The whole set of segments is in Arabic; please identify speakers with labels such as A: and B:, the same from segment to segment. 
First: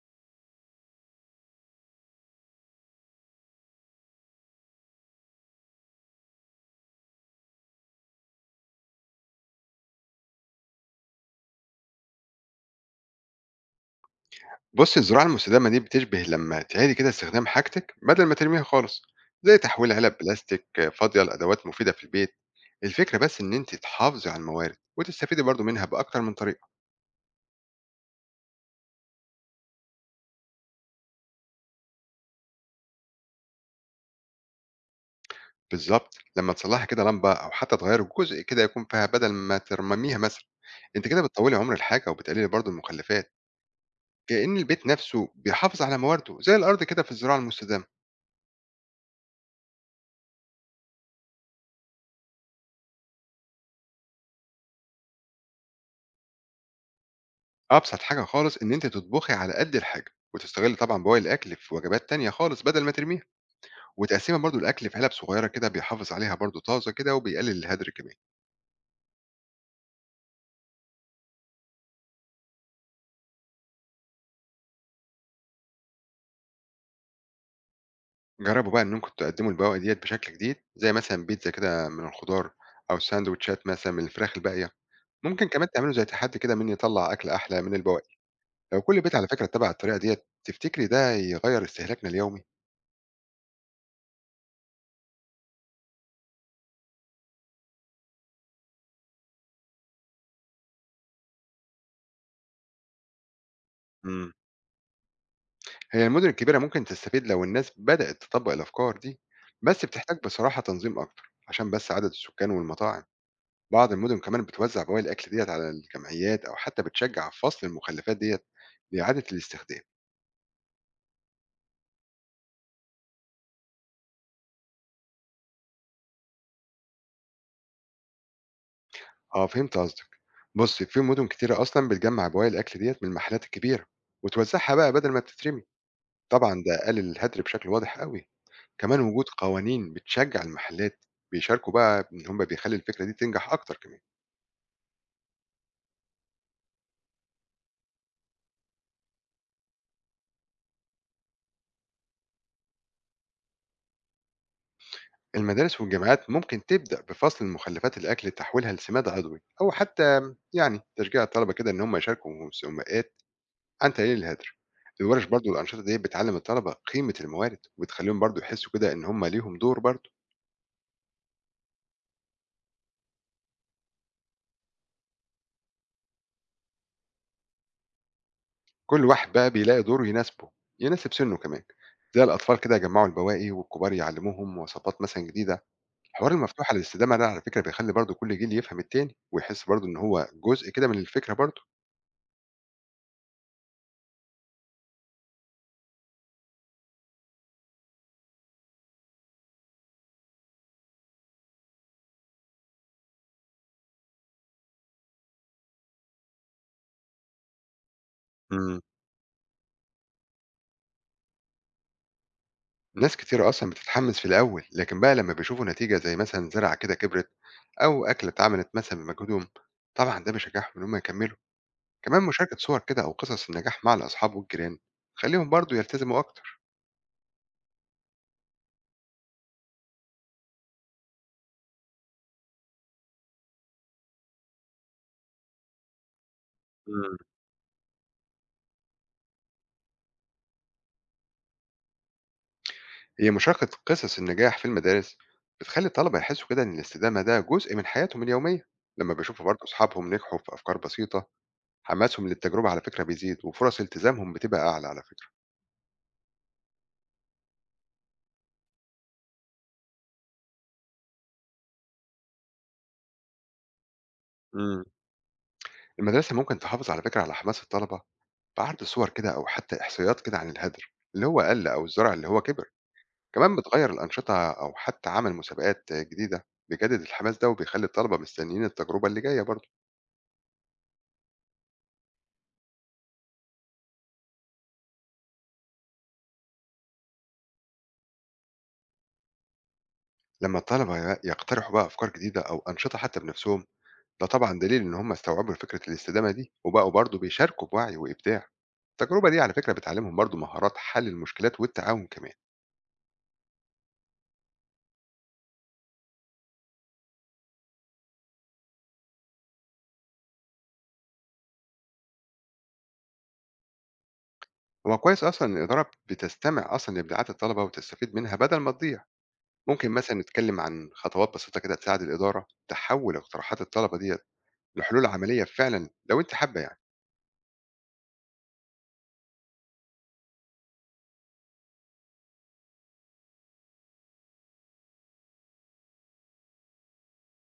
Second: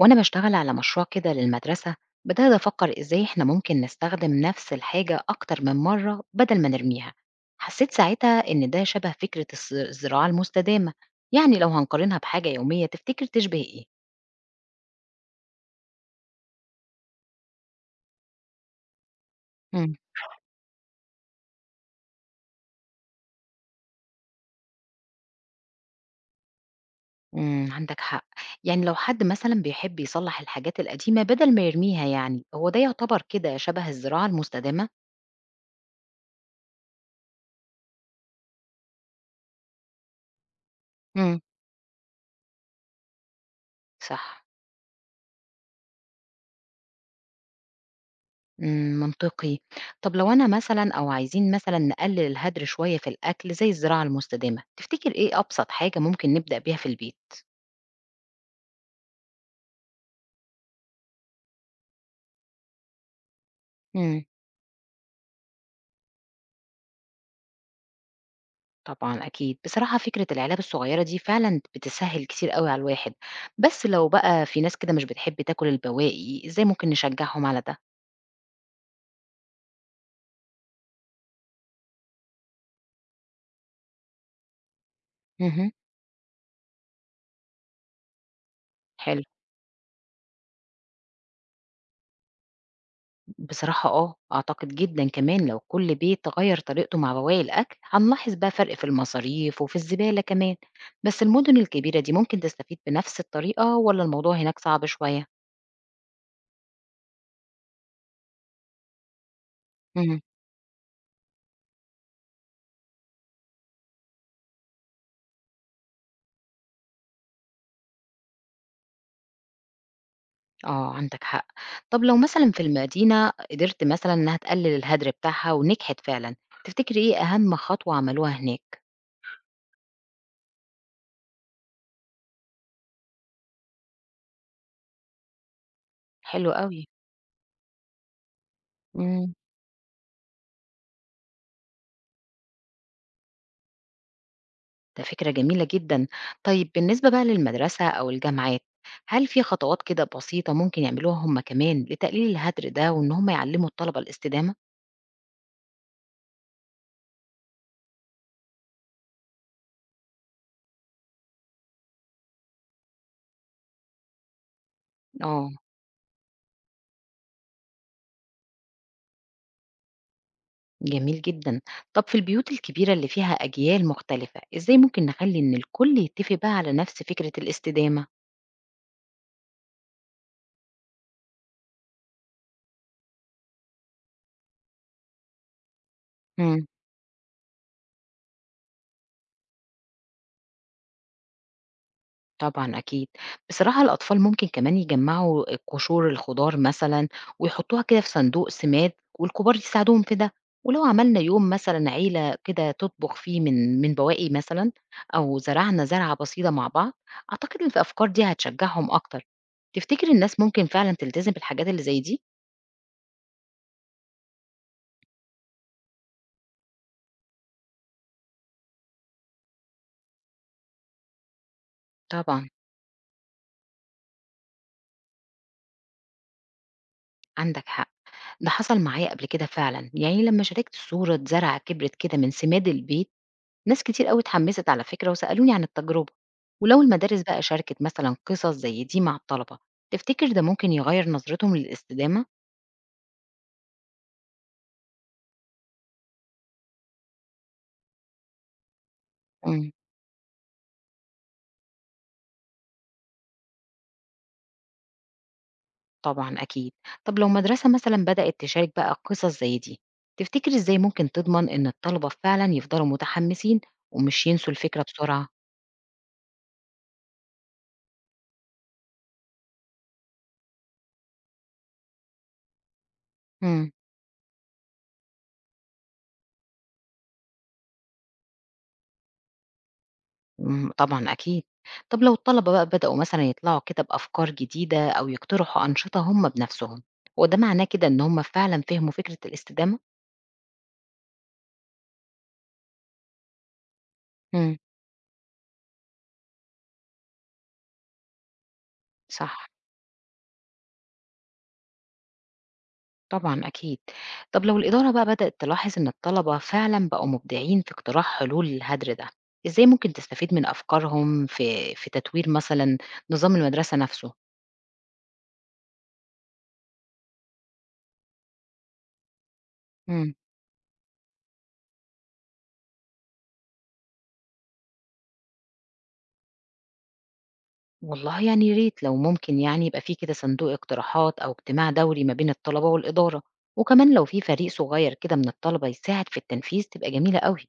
A: وأنا بشتغل على مشروع كده للمدرسة، بدأت أفكر إزاي إحنا ممكن نستخدم نفس الحاجة أكتر من مرة بدل ما نرميها. حسيت ساعتها إن ده شبه فكرة الزراعة المستدامة. يعني لو هنقارنها بحاجة يومية تفتكر تشبه إيه؟
B: بُص الزراعة المستدامة دي بتشبه لمّا تعيدي كده استخدام حاجتك بدل ما ترميها خالص، زي تحويل
A: مم.
B: علب بلاستيك فاضية لأدوات مفيدة في البيت. الفكرة بس إن أنتِ تحافظي على الموارد وتستفيدي برضه منها بأكتر من طريقة.
A: مم. عندك حق. يعني لو حد مثلا بيحب يصلح الحاجات القديمة بدل ما يرميها، يعني هو ده يعتبر كده شبه الزراعة المستدامة؟
B: بالضبط، لمّا تصلحي كده لمبة أو حتى تغيّري جزء كده يكون فيها بدل ما ترميها مثلًا، أنتِ كده
A: مم.
B: بتطوّلي عمر الحاجة وبتقللي برضه المخلفات.
A: صح.
B: كأن البيت نفسه بيحافظ على موارده زي الأرض كده في الزراعة المستدامة.
A: إمم، منطقي. طب لو أنا مثلًا أو عايزين مثلًا نقلل الهدر شوية في الأكل زي الزراعة المستدامة، تفتكر إيه أبسط حاجة ممكن نبدأ بيها في البيت؟
B: أبسط حاجة خالص إن أنتِ تطبخي على قد الحاجة وتستغلي طبعًا بواقي الأكل في وجبات تانية خالص بدل ما ترميها.
A: إمم.
B: وتقسيمة برضه الأكل في علب صغيرة كده بيحافظ عليها برضه طازة كده وبيقلل الهدر كمان.
A: طبعًا أكيد. بصراحة فكرة العلب الصغيرة دي فعلًا بتسهّل كتير أوي على الواحد، بس لو بقى في ناس كده مش بتحب تاكل البواقي، إزاي ممكن نشجعهم على ده؟
B: جربوا بقى إنكم تقدموا البواقي ديت بشكل جديد زي مثلا بيتزا كده من الخضار، أو ساندوتشات مثلا من الفراخ الباقية. ممكن كمان
A: اهم.
B: تعملوا زي تحدي كده مين يطلع أكل أحلى من البواقي. لو كل بيت
A: حلو.
B: على فكرة اتبع الطريقة ديت تفتكري ده يغير استهلاكنا اليومي؟
A: بصراحة آه، أعتقد جدًا كمان لو كل بيت غيّر طريقته مع بواقي الأكل، هنلاحظ بقى فرق في المصاريف وفي الزبالة كمان، بس المدن الكبيرة دي ممكن تستفيد بنفس الطريقة والّا
B: مم.
A: الموضوع هناك صعب شوية؟
B: هي المدن الكبيرة ممكن تستفيد لو الناس بدأت تطبق الأفكار دي، بس بتحتاج
A: إمم،
B: بصراحة تنظيم أكتر عشان بس عدد السكان والمطاعم. بعض المدن كمان بتوزع بواقي الأكل ديت على الجمعيات أو حتى بتشجع فصل المخلفات ديت لإعادة الاستخدام.
A: آه عندك حق. طب لو مثلًا في المدينة قدرت مثلًا إنها تقلل الهدر بتاعها ونجحت فعلًا، تفتكري إيه أهم خطوة عملوها هناك؟
B: أه، فهمت قصدك. بص في مدن كتيرة أصلا بتجمع بواقي الأكل ديت من المحلات الكبيرة وتوزعها بقى بدل ما بتترمي.
A: حلو
B: طبعا ده
A: أوي.
B: قلل الهدر بشكل واضح قوي. كمان وجود
A: إمم.
B: قوانين بتشجع المحلات بيشاركوا بقى إن هم بيخلي الفكرة دي تنجح أكتر كمان.
A: ده فكرة جميلة جدًا. طيب بالنسبة بقى للمدرسة أو الجامعات، هل في خطوات كده بسيطة ممكن يعملوها هم كمان لتقليل الهدر ده وإن هم يعلّموا الطلبة الاستدامة؟
B: المدارس والجامعات ممكن تبدأ بفصل المخلفات الأكل تحويلها لسماد عضوي، أو حتى يعني تشجيع الطلبة كده إن هم يشاركوا في مسابقات عن تقليل الهدر. الورش
A: آه،
B: برضو الانشطه دي بتعلم الطلبه قيمه الموارد وبتخليهم برضو يحسوا كده ان هم ليهم دور برضو.
A: جميل جدًا. طب في البيوت الكبيرة اللي فيها أجيال مختلفة، إزاي ممكن نخلّي إن الكل يتّفق بقى على نفس فكرة الاستدامة؟
B: كل واحد بقى بيلاقي دور يناسبه، يناسب سنه كمان. زي الاطفال كده يجمعوا البواقي والكبار يعلموهم وصفات مثلا جديده. الحوار
A: إمم.
B: المفتوح على الاستدامه ده على فكره بيخلي برضو كل جيل يفهم التاني ويحس برضو ان هو جزء كده من الفكره برضو.
A: طبعًا أكيد. بصراحة الأطفال ممكن كمان يجمّعوا قشور الخضار مثلًا ويحطّوها كده في صندوق سماد والكبار يساعدوهم في ده، ولو عملنا يوم مثلًا عيلة كده تطبخ فيه من بواقي مثلًا أو زرعنا زرعة بسيطة مع بعض، أعتقد إن الأفكار دي
B: مم.
A: هتشجّعهم أكتر. تفتكر الناس ممكن فعلًا تلتزم بالحاجات اللي زي دي؟
B: ناس كتير اصلا بتتحمس في الاول، لكن بقى لما بيشوفوا نتيجه زي مثلا زرعه كده كبرت او اكله اتعملت مثلا بمجهودهم، طبعا ده بيشجعهم ان هم يكملوا. كمان
A: طبعًا،
B: مشاركة صور كده أو قصص النجاح مع الأصحاب والجيران خليهم برضو يلتزموا أكتر.
A: عندك حق. ده حصل معايا قبل كده فعلًا، يعني لمّا شاركت صورة زرعة كبرت كده من سماد البيت، ناس كتير أوي اتحمّست على فكرة وسألوني عن التجربة، ولو
B: مم.
A: المدارس بقى شاركت مثلًا قصص زي دي مع الطلبة، تفتكر ده ممكن يغيّر نظرتهم للاستدامة؟
B: هي مشاركة قصص النجاح في المدارس بتخلي الطلبة يحسوا كده إن الاستدامة ده جزء من حياتهم اليومية. لما بيشوفوا برضو
A: إمم،
B: أصحابهم نجحوا في أفكار بسيطة، حماسهم للتجربة على فكرة بيزيد وفرص التزامهم بتبقى أعلى على فكرة.
A: طبعًا أكيد. طب لو مدرسة مثلًا بدأت تشارك بقى قصص زي دي، تفتكر إزاي ممكن تضمن إن الطلبة فعلًا يفضلوا متحمّسين ومش ينسوا الفكرة
B: مم.
A: بسرعة؟
B: المدرسة ممكن تحافظ على فكرة على حماس الطلبة بعرض صور كده أو حتى إحصائيات كده عن الهدر اللي هو قل أو الزرع اللي هو كبر. كمان
A: إمم،
B: بتغيّر الأنشطة أو حتى عمل مسابقات جديدة بيجدد الحماس ده وبيخلّي الطلبة مستنيين التجربة اللي جاية برضه.
A: إمم، طبعًا أكيد. طب لو الطلبة بقى بدأوا مثلًا يطلعوا كده بأفكار جديدة أو يقترحوا أنشطة هم بنفسهم، هو ده معناه كده إن هم فعلًا فهموا فكرة الاستدامة؟
B: لمّا الطلبة يقترحوا بقى أفكار جديدة أو أنشطة حتى بنفسهم، ده
A: إمم.
B: طبعًا دليل إن هم استوعبوا فكرة الاستدامة دي وبقوا برضه بيشاركوا بوعي وإبداع. التجربة دي
A: صح،
B: على فكرة بتعلّمهم برضه مهارات حل المشكلات والتعاون كمان.
A: طبعًا أكيد. طب لو الإدارة بقى بدأت تلاحظ إن الطلبة فعلًا بقوا مبدعين في اقتراح حلول للهدر ده، إزاي ممكن تستفيد من أفكارهم في تطوير مثلًا نظام المدرسة نفسه؟
B: هو كويس أصلًا إن الإدارة بتستمع أصلًا لإبداعات الطلبة وتستفيد منها بدل ما تضيع. ممكن
A: إمم.
B: مثلًا نتكلم عن خطوات بسيطة كده تساعد الإدارة تحوّل اقتراحات الطلبة ديّة لحلول عملية فعلًا لو أنتِ حابة يعني.
A: والله يعني يا ريت لو ممكن يعني يبقى في كده صندوق اقتراحات أو اجتماع دوري ما بين الطلبة والإدارة، وكمان لو في فريق صغير كده من الطلبة يساعد في التنفيذ تبقى جميلة أوي.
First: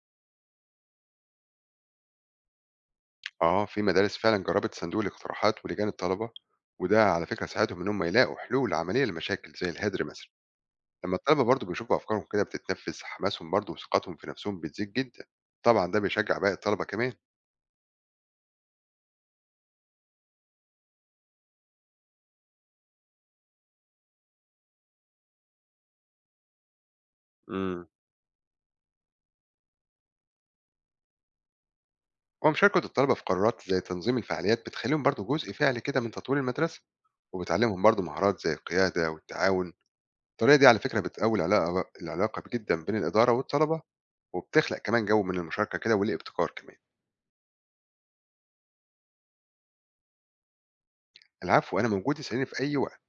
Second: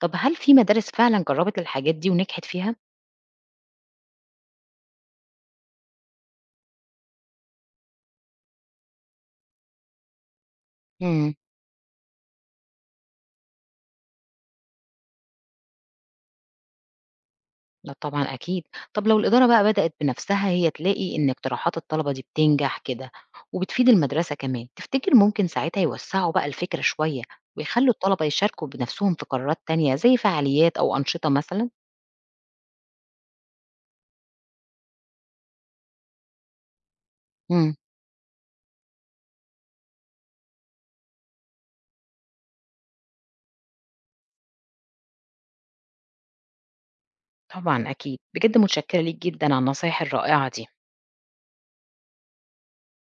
A: طب هل في مدارس فعلًا جربت الحاجات دي ونجحت فيها؟
B: آه، في مدارس فعلا جربت صندوق الاقتراحات ولجان الطلبة، وده على فكرة ساعدهم إن هم يلاقوا حلول عملية لمشاكل زي الهدر مثلا. لما
A: إمم.
B: الطلبة برضو بيشوفوا أفكارهم كده بتتنفذ حماسهم برضو وثقتهم في نفسهم بتزيد جدا، طبعا ده بيشجع باقي الطلبة كمان.
A: لأ طبعًا أكيد. طب لو الإدارة بقى بدأت بنفسها هي تلاقي إن اقتراحات الطلبة دي بتنجح كده وبتفيد المدرسة كمان، تفتكر ممكن ساعتها يوسّعوا بقى الفكرة شوية
B: امم.
A: ويخلّوا الطلبة يشاركوا بنفسهم في قرارات تانية زي فعاليات أو أنشطة مثلًا؟
B: ومشاركة الطلبة في قرارات زي تنظيم الفعاليات بتخليهم برضو جزء فعلي كده من تطوير المدرسة،
A: إمم،
B: وبتعلمهم برضو مهارات زي القيادة والتعاون. الطريقة دي على فكرة بتقوي العلاقة جدا بين الإدارة والطلبة، وبتخلق كمان جو من المشاركة كده والابتكار كمان.
A: طبعًا أكيد. بجد متشكّرة ليك جدًا على النصايح الرائعة دي.
B: العفو، أنا موجود اسألني في أي وقت.